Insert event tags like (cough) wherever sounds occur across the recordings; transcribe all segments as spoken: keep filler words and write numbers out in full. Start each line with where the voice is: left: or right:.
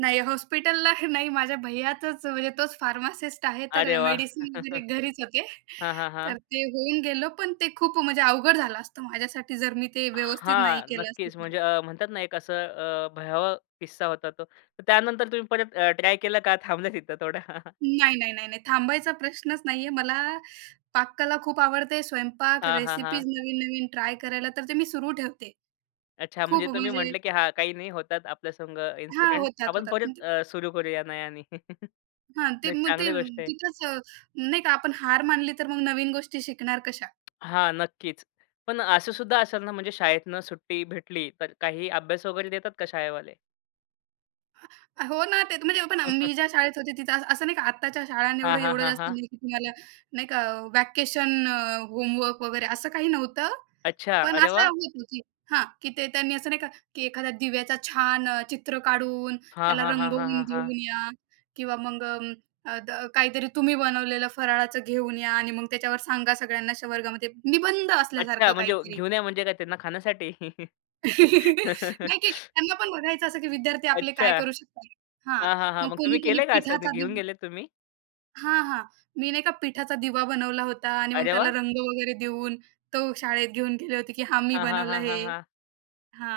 right: नाही, हॉस्पिटलला नाही, माझ्या भैयाचंच, म्हणजे तोच फार्मासिस्ट आहे, तर
left: अरे वाह!
right: मेडिसिन वगैरे घरीच होते.
left: (chuckles) हां, हां,
right: तर
left: हां.
right: ते होऊन गेलं पण ते खूप म्हणजे अवघड झालं असतं माझ्यासाठी, जर मी ते व्यवस्थित नाही
left: हां,
right: केलं असतं
left: नक्कीच
right: तर.
left: म्हणजे अ, म्हणतात ना एक असं अ, भयावह किस्सा होता तो. तर त्यानंतर तुम्ही परत अ, ट्राय केलं का थांबल्या तिथं थोडं? (chuckles)
right: नाही, नाही, नाही, नाही थांबायचा प्रश्नच नाहीये, मला पाककला खूप आवडते, स्वयंपाक,
left: हां, हां, हां.
right: रेसिपीज, नवीन-नवीन ट्राय करायला, तर ते मी सुरू ठेवते.
left: अच्छा, म्हणजे
right: खूप
left: तुम्ही
right: म्हणजे
left: म्हटले, की हा काही नाही होतात आपल्यासंग
right: हां,
left: इन्सिडेंट.
right: होतात,
left: आपण
right: होतात.
left: परत अ, सुरु करूया नयानी (chuckles)
right: हां, ते
left: नाही
right: मग ते
left: चांगली गोष्ट आहे.
right: तिथंच नाही का आपण हार मानली, तर मग नवीन गोष्टी शिकणार कशा?
left: हां नक्कीच. पण असं सुद्धा असेल ना, म्हणजे शाळेतनं सुट्टी भेटली, तर काही अभ्यास वगैरे देतात का शाळेवाले?
right: हो ना, ते तर म्हणजे पण
left: (chuckles)
right: मी ज्या शाळेत होते तिथं असं-असं नाही का, आत्ताच्या शाळांनी
left: हां, हां,
right: एवढं-एवढं
left: हां,
right: जास्त
left: हां.
right: नाही की तुम्हाला नाही का व्हॅकेशन, होमवर्क वगैरे असं काही नव्हतं,
left: अच्छा,
right: पण
left: अरे
right: असं
left: वाह!
right: होत, की हां, की ते त्यांनी असं नाही का, की एखाद्या दिव्याचा छान अ, चित्र काढून,
left: हां,
right: त्याला
left: हां, हां, हां,
right: रंगवून
left: हां, हां.
right: घेऊन या किंवा मग अ, द काहीतरी तुम्ही बनवलेलं फराळाचं घेऊन या आणि मग त्याच्यावर सांगा सगळ्यांना अशा वर्गामध्ये निबंध
left: अच्छा,
right: असल्यासारखं
left: म्हणजे
right: काहीतरी
left: घेऊन या, म्हणजे काय त्यांना खाण्यासाठी?
right: (chuckles) नाही, की
left: (chuckles)
right: त्यांना पण बघायचं असं, की विद्यार्थी आपले
left: अच्छा.
right: काय करू शकतात. हा
left: हां, हां, हां,
right: मग
left: मग तुम्ही
right: कोणी कोणी
left: केलं का असं
right: पिठाचा
left: घेऊन
right: दिवा
left: गेलेत तुम्ही?
right: हां, हां. मी नाही एका पिठाचा दिवा बनवला होता आणि मग
left: अरे
right: त्याला
left: वाह!
right: रंग वगैरे देऊन तो शाळेत घेऊन गेले होते, की हा मी
left: हां, हां,
right: बनवलं
left: हां,
right: हे.
left: हां, हां.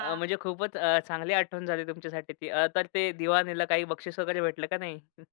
left: अ, म्हणजे खूपच अ, चांगली आठवण झाली तुमच्यासाठी ती, अ, तर ते दिवा नेला काही बक्षीस वगैरे भेटलं का नाही? हं.